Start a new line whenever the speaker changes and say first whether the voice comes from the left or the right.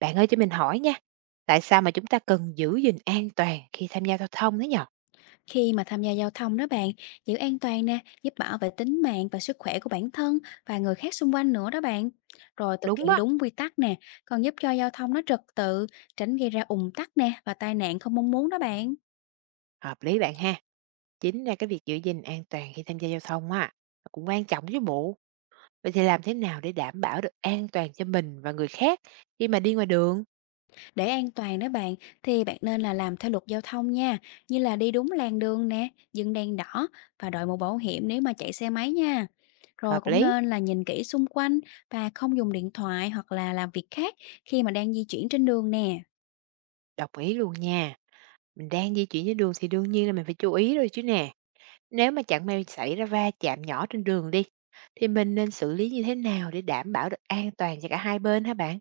right: Bạn ơi cho mình hỏi nha, tại sao mà chúng ta cần giữ gìn an toàn khi tham gia giao thông thế nhở?
left: Khi mà tham gia giao thông đó bạn, giữ an toàn nè, giúp bảo vệ tính mạng và sức khỏe của bản thân và người khác xung quanh nữa đó bạn. Rồi thực
right: Đúng
left: hiện
right: á,
left: đúng quy tắc nè, còn giúp cho giao thông nó trật tự, tránh gây ra ùn tắc nè và tai nạn không mong muốn đó bạn.
right: hợp lý bạn ha. Chính là cái việc giữ gìn an toàn khi tham gia giao thông á, nó cũng quan trọng với bộ. Vậy thì làm thế nào để đảm bảo được an toàn cho mình và người khác khi mà đi ngoài đường?
left: Để an toàn đó bạn, thì bạn nên là làm theo luật giao thông nha, như là đi đúng làn đường nè, dừng đèn đỏ và đội mũ bảo hiểm nếu mà chạy xe máy nha. Rồi
right: Hợp
left: cũng
right: lý,
left: nên là nhìn kỹ xung quanh và không dùng điện thoại hoặc là làm việc khác khi mà đang di chuyển trên đường nè.
right: đồng ý luôn nha. Mình đang di chuyển trên đường thì đương nhiên là mình phải chú ý rồi chứ nè. Nếu mà chẳng may xảy ra va chạm nhỏ trên đường đi, thì mình nên xử lý như thế nào để đảm bảo được an toàn cho cả hai bên hả bạn?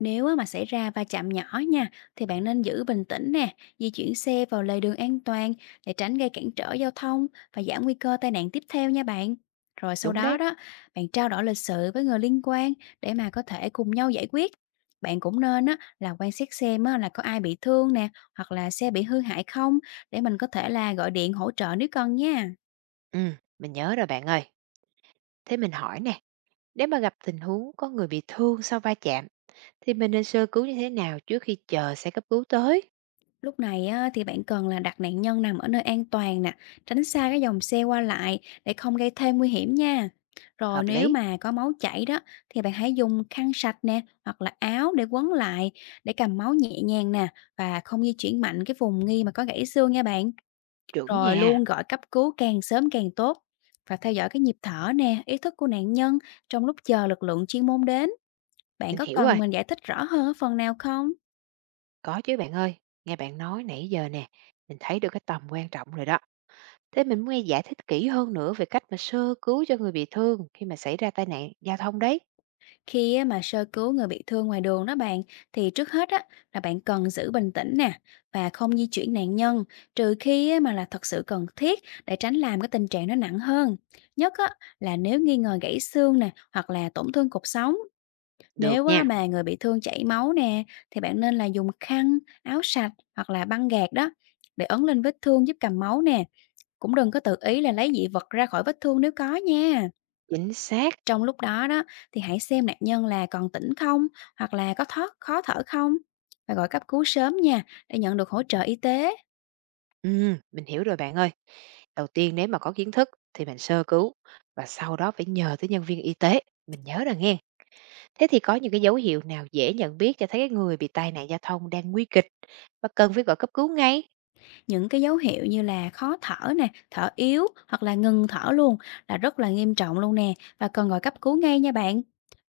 left: Nếu á mà xảy ra va chạm nhỏ nha, thì bạn nên giữ bình tĩnh nè, di chuyển xe vào lề đường an toàn để tránh gây cản trở giao thông và giảm nguy cơ tai nạn tiếp theo nha bạn. Rồi sau
right: Đúng
left: đó
right: đấy.
left: đó, bạn trao đổi lịch sự với người liên quan để mà có thể cùng nhau giải quyết. Bạn cũng nên á, là quan sát xem á, là có ai bị thương nè, hoặc là xe bị hư hại không, để mình có thể là gọi điện hỗ trợ nếu cần nha.
right: Ừ, mình nhớ rồi bạn ơi. Thế mình hỏi nè, nếu mà gặp tình huống có người bị thương sau va chạm thì mình nên sơ cứu như thế nào trước khi chờ xe cấp cứu tới?
left: Lúc này á, thì bạn cần là đặt nạn nhân nằm ở nơi an toàn nè, tránh xa cái dòng xe qua lại để không gây thêm nguy hiểm nha. Rồi
right: Hợp
left: nếu
right: lý,
left: mà có máu chảy đó, thì bạn hãy dùng khăn sạch nè hoặc là áo để quấn lại, để cầm máu nhẹ nhàng nè, và không di chuyển mạnh cái vùng nghi mà có gãy xương nha bạn.
right: trưởng
left: Rồi
right: nhà,
left: luôn gọi cấp cứu càng sớm càng tốt và theo dõi cái nhịp thở nè, ý thức của nạn nhân trong lúc chờ lực lượng chuyên môn đến. Bạn
right: mình
left: có
right: hiểu rồi,
left: cần mình giải thích rõ hơn ở phần nào không?
right: có chứ bạn ơi, nghe bạn nói nãy giờ nè, mình thấy được cái tầm quan trọng rồi đó. Thế mình muốn nghe giải thích kỹ hơn nữa về cách mà sơ cứu cho người bị thương khi mà xảy ra tai nạn giao thông đấy.
left: Khi á mà sơ cứu người bị thương ngoài đường đó bạn, thì trước hết á, là bạn cần giữ bình tĩnh nè và không di chuyển nạn nhân trừ khi á mà là thật sự cần thiết, để tránh làm cái tình trạng nó nặng hơn. Nhất á, là nếu nghi ngờ gãy xương nè hoặc là tổn thương cột sống.
right: Được
left: Nếu á
right: nha,
left: mà người bị thương chảy máu nè, thì bạn nên là dùng khăn, áo sạch hoặc là băng gạc đó để ấn lên vết thương giúp cầm máu nè. Cũng đừng có tự ý là lấy dị vật ra khỏi vết thương nếu có nha.
right: chính xác.
left: Trong lúc đó đó, thì hãy xem nạn nhân là còn tỉnh không, hoặc là có thoát khó thở không, và gọi cấp cứu sớm nha để nhận được hỗ trợ y tế.
right: Ừ, mình hiểu rồi bạn ơi. Đầu tiên nếu mà có kiến thức thì mình sơ cứu và sau đó phải nhờ tới nhân viên y tế. Mình nhớ rồi nghe. Thế thì có những cái dấu hiệu nào dễ nhận biết cho thấy cái người bị tai nạn giao thông đang nguy kịch và cần phải gọi cấp cứu ngay?
left: Những cái dấu hiệu như là khó thở nè, thở yếu hoặc là ngừng thở luôn là rất là nghiêm trọng luôn nè, và cần gọi cấp cứu ngay nha bạn.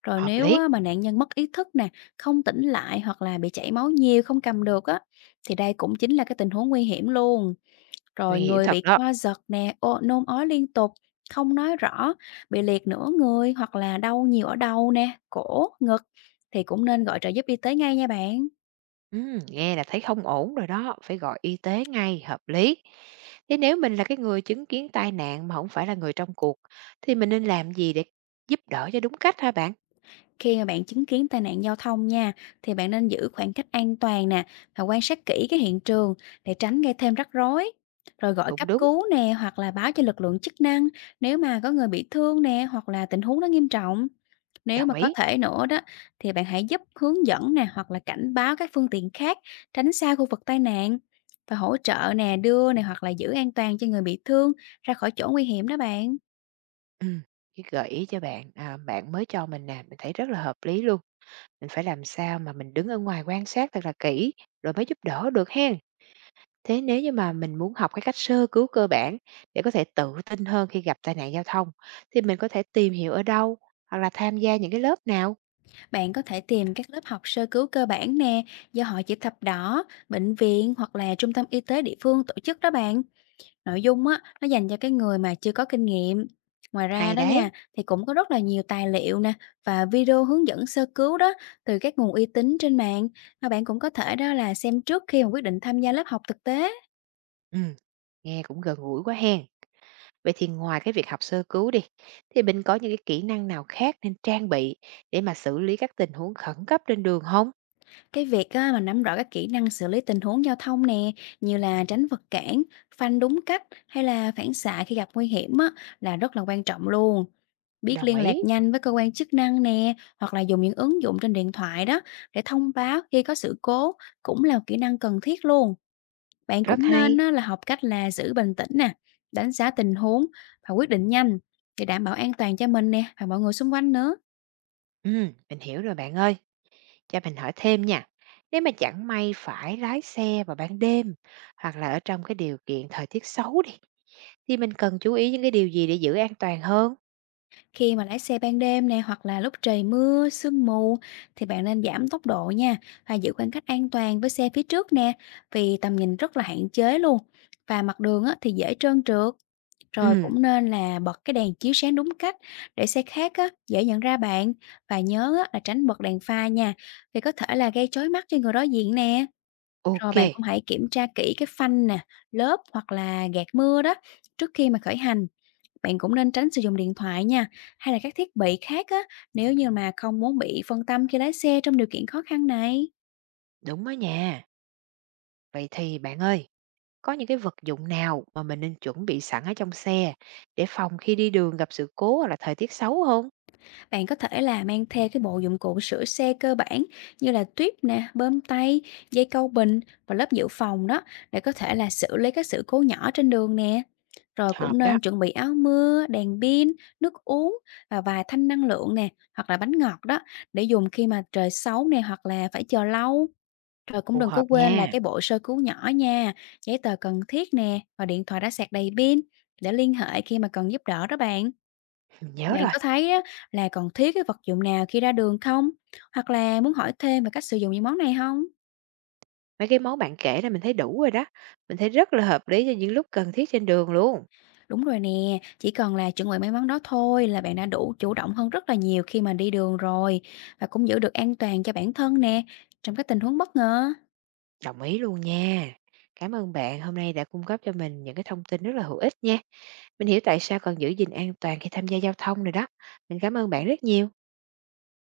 left: Rồi
right: Hợp
left: nếu
right: lý,
left: á, mà nạn nhân mất ý thức nè, không tỉnh lại hoặc là bị chảy máu nhiều không cầm được á, thì đây cũng chính là cái tình huống nguy hiểm luôn.
right: nguy
left: Rồi
right: hiểm
left: người
right: thật
left: bị
right: đó.
left: co giật nè, ô nôn ói liên tục, không nói rõ, bị liệt nửa người hoặc là đau nhiều ở đầu nè, cổ, ngực, thì cũng nên gọi trợ giúp y tế ngay nha bạn.
right: Nghe là thấy không ổn rồi đó, phải gọi y tế ngay, hợp lý. Thế nếu mình là cái người chứng kiến tai nạn mà không phải là người trong cuộc, thì mình nên làm gì để giúp đỡ cho đúng cách hả bạn?
left: Khi mà bạn chứng kiến tai nạn giao thông nha, thì bạn nên giữ khoảng cách an toàn nè và quan sát kỹ cái hiện trường để tránh gây thêm rắc rối. Rồi gọi
right: Cũng
left: cấp
right: đúng,
left: cứu nè hoặc là báo cho lực lượng chức năng nếu mà có người bị thương nè, hoặc là tình huống nó nghiêm trọng. Nếu
right: đồng
left: mà có
right: ý.
left: thể nữa đó, thì bạn hãy giúp hướng dẫn nè hoặc là cảnh báo các phương tiện khác tránh xa khu vực tai nạn, và hỗ trợ nè, đưa nè hoặc là giữ an toàn cho người bị thương ra khỏi chỗ nguy hiểm đó bạn.
right: Ừm, cái gợi ý cho bạn, à, bạn mới cho mình nè, mình thấy rất là hợp lý luôn. Mình phải làm sao mà mình đứng ở ngoài quan sát thật là kỹ, rồi mới giúp đỡ được hen. Thế nếu như mà mình muốn học cái cách sơ cứu cơ bản để có thể tự tin hơn khi gặp tai nạn giao thông, thì mình có thể tìm hiểu ở đâu hoặc là tham gia những cái lớp nào?
left: Bạn có thể tìm các lớp học sơ cứu cơ bản nè, do Hội Chữ Thập Đỏ, bệnh viện hoặc là trung tâm y tế địa phương tổ chức đó bạn. Nội dung á, nó dành cho cái người mà chưa có kinh nghiệm. Ngoài ra
right: Hay
left: đó nha,
right: đấy.
left: thì cũng có rất là nhiều tài liệu nè và video hướng dẫn sơ cứu đó từ các nguồn uy tín trên mạng, mà bạn cũng có thể đó là xem trước khi mà quyết định tham gia lớp học thực tế.
right: Ừ, nghe cũng gần gũi quá hen. Vậy thì ngoài cái việc học sơ cứu đi, thì mình có những cái kỹ năng nào khác nên trang bị để mà xử lý các tình huống khẩn cấp trên đường không?
left: Cái việc á, mà nắm rõ các kỹ năng xử lý tình huống giao thông nè, như là tránh vật cản, phanh đúng cách hay là phản xạ khi gặp nguy hiểm á, là rất là quan trọng luôn. Biết
right: Đồng
left: liên lạc
right: ý.
left: nhanh với cơ quan chức năng nè, hoặc là dùng những ứng dụng trên điện thoại đó để thông báo khi có sự cố cũng là một kỹ năng cần thiết luôn. Bạn
right: Rất
left: cũng nên
right: hay.
left: á, là học cách là giữ bình tĩnh nè, đánh giá tình huống và quyết định nhanh để đảm bảo an toàn cho mình nè và mọi người xung quanh nữa.
right: Ừ, mình hiểu rồi bạn ơi. Cho mình hỏi thêm nha. Nếu mà chẳng may phải lái xe vào ban đêm hoặc là ở trong cái điều kiện thời tiết xấu đi thì mình cần chú ý những cái điều gì để giữ an toàn hơn?
left: Khi mà lái xe ban đêm nè hoặc là lúc trời mưa, sương mù, thì bạn nên giảm tốc độ nha và giữ khoảng cách an toàn với xe phía trước nè, vì tầm nhìn rất là hạn chế luôn và mặt đường á, thì dễ trơn trượt. Rồi
right: Ừm,
left: cũng nên là bật cái đèn chiếu sáng đúng cách để xe khác á, dễ nhận ra bạn, và nhớ á, là tránh bật đèn pha nha, vì có thể là gây chói mắt cho người đối diện nè. Rồi
right: ok,
left: bạn cũng hãy kiểm tra kỹ cái phanh nè, lớp hoặc là gạt mưa đó trước khi mà khởi hành. Bạn cũng nên tránh sử dụng điện thoại nha, hay là các thiết bị khác á, nếu như mà không muốn bị phân tâm khi lái xe trong điều kiện khó khăn này.
right: đúng đó nha. Vậy thì bạn ơi, có những cái vật dụng nào mà mình nên chuẩn bị sẵn ở trong xe để phòng khi đi đường gặp sự cố hoặc là thời tiết xấu không?
left: Bạn có thể là mang theo cái bộ dụng cụ sửa xe cơ bản như là tuyếp nè, bơm tay, dây câu bình và lớp dự phòng đó để có thể là xử lý các sự cố nhỏ trên đường nè. Rồi cũng
right: Hợp đó,
left: nên chuẩn bị áo mưa, đèn pin, nước uống và vài thanh năng lượng nè, hoặc là bánh ngọt đó để dùng khi mà trời xấu nè hoặc là phải chờ lâu. Rồi cũng
right: phù
left: đừng có
right: hợp
left: quên là
right: nha.
left: cái bộ sơ cứu nhỏ nha, giấy tờ cần thiết nè và điện thoại đã sạc đầy pin để liên hệ khi mà cần giúp đỡ đó bạn.
right: Mình nhớ
left: Bạn
right: rồi.
left: có thấy á, là còn thiếu cái vật dụng nào khi ra đường không? Hoặc là muốn hỏi thêm về cách sử dụng những món này không?
right: Mấy cái món bạn kể là mình thấy đủ rồi đó. Mình thấy rất là hợp lý cho những lúc cần thiết trên đường luôn.
left: Đúng rồi nè, chỉ cần là chuẩn bị mấy món đó thôi là bạn đã đủ chủ động hơn rất là nhiều khi mà đi đường rồi, và cũng giữ được an toàn cho bản thân nè trong các tình huống bất ngờ.
right: Đồng ý luôn nha. Cảm ơn bạn hôm nay đã cung cấp cho mình những cái thông tin rất là hữu ích nha. Mình hiểu tại sao cần giữ gìn an toàn khi tham gia giao thông rồi đó. Mình cảm ơn bạn rất nhiều.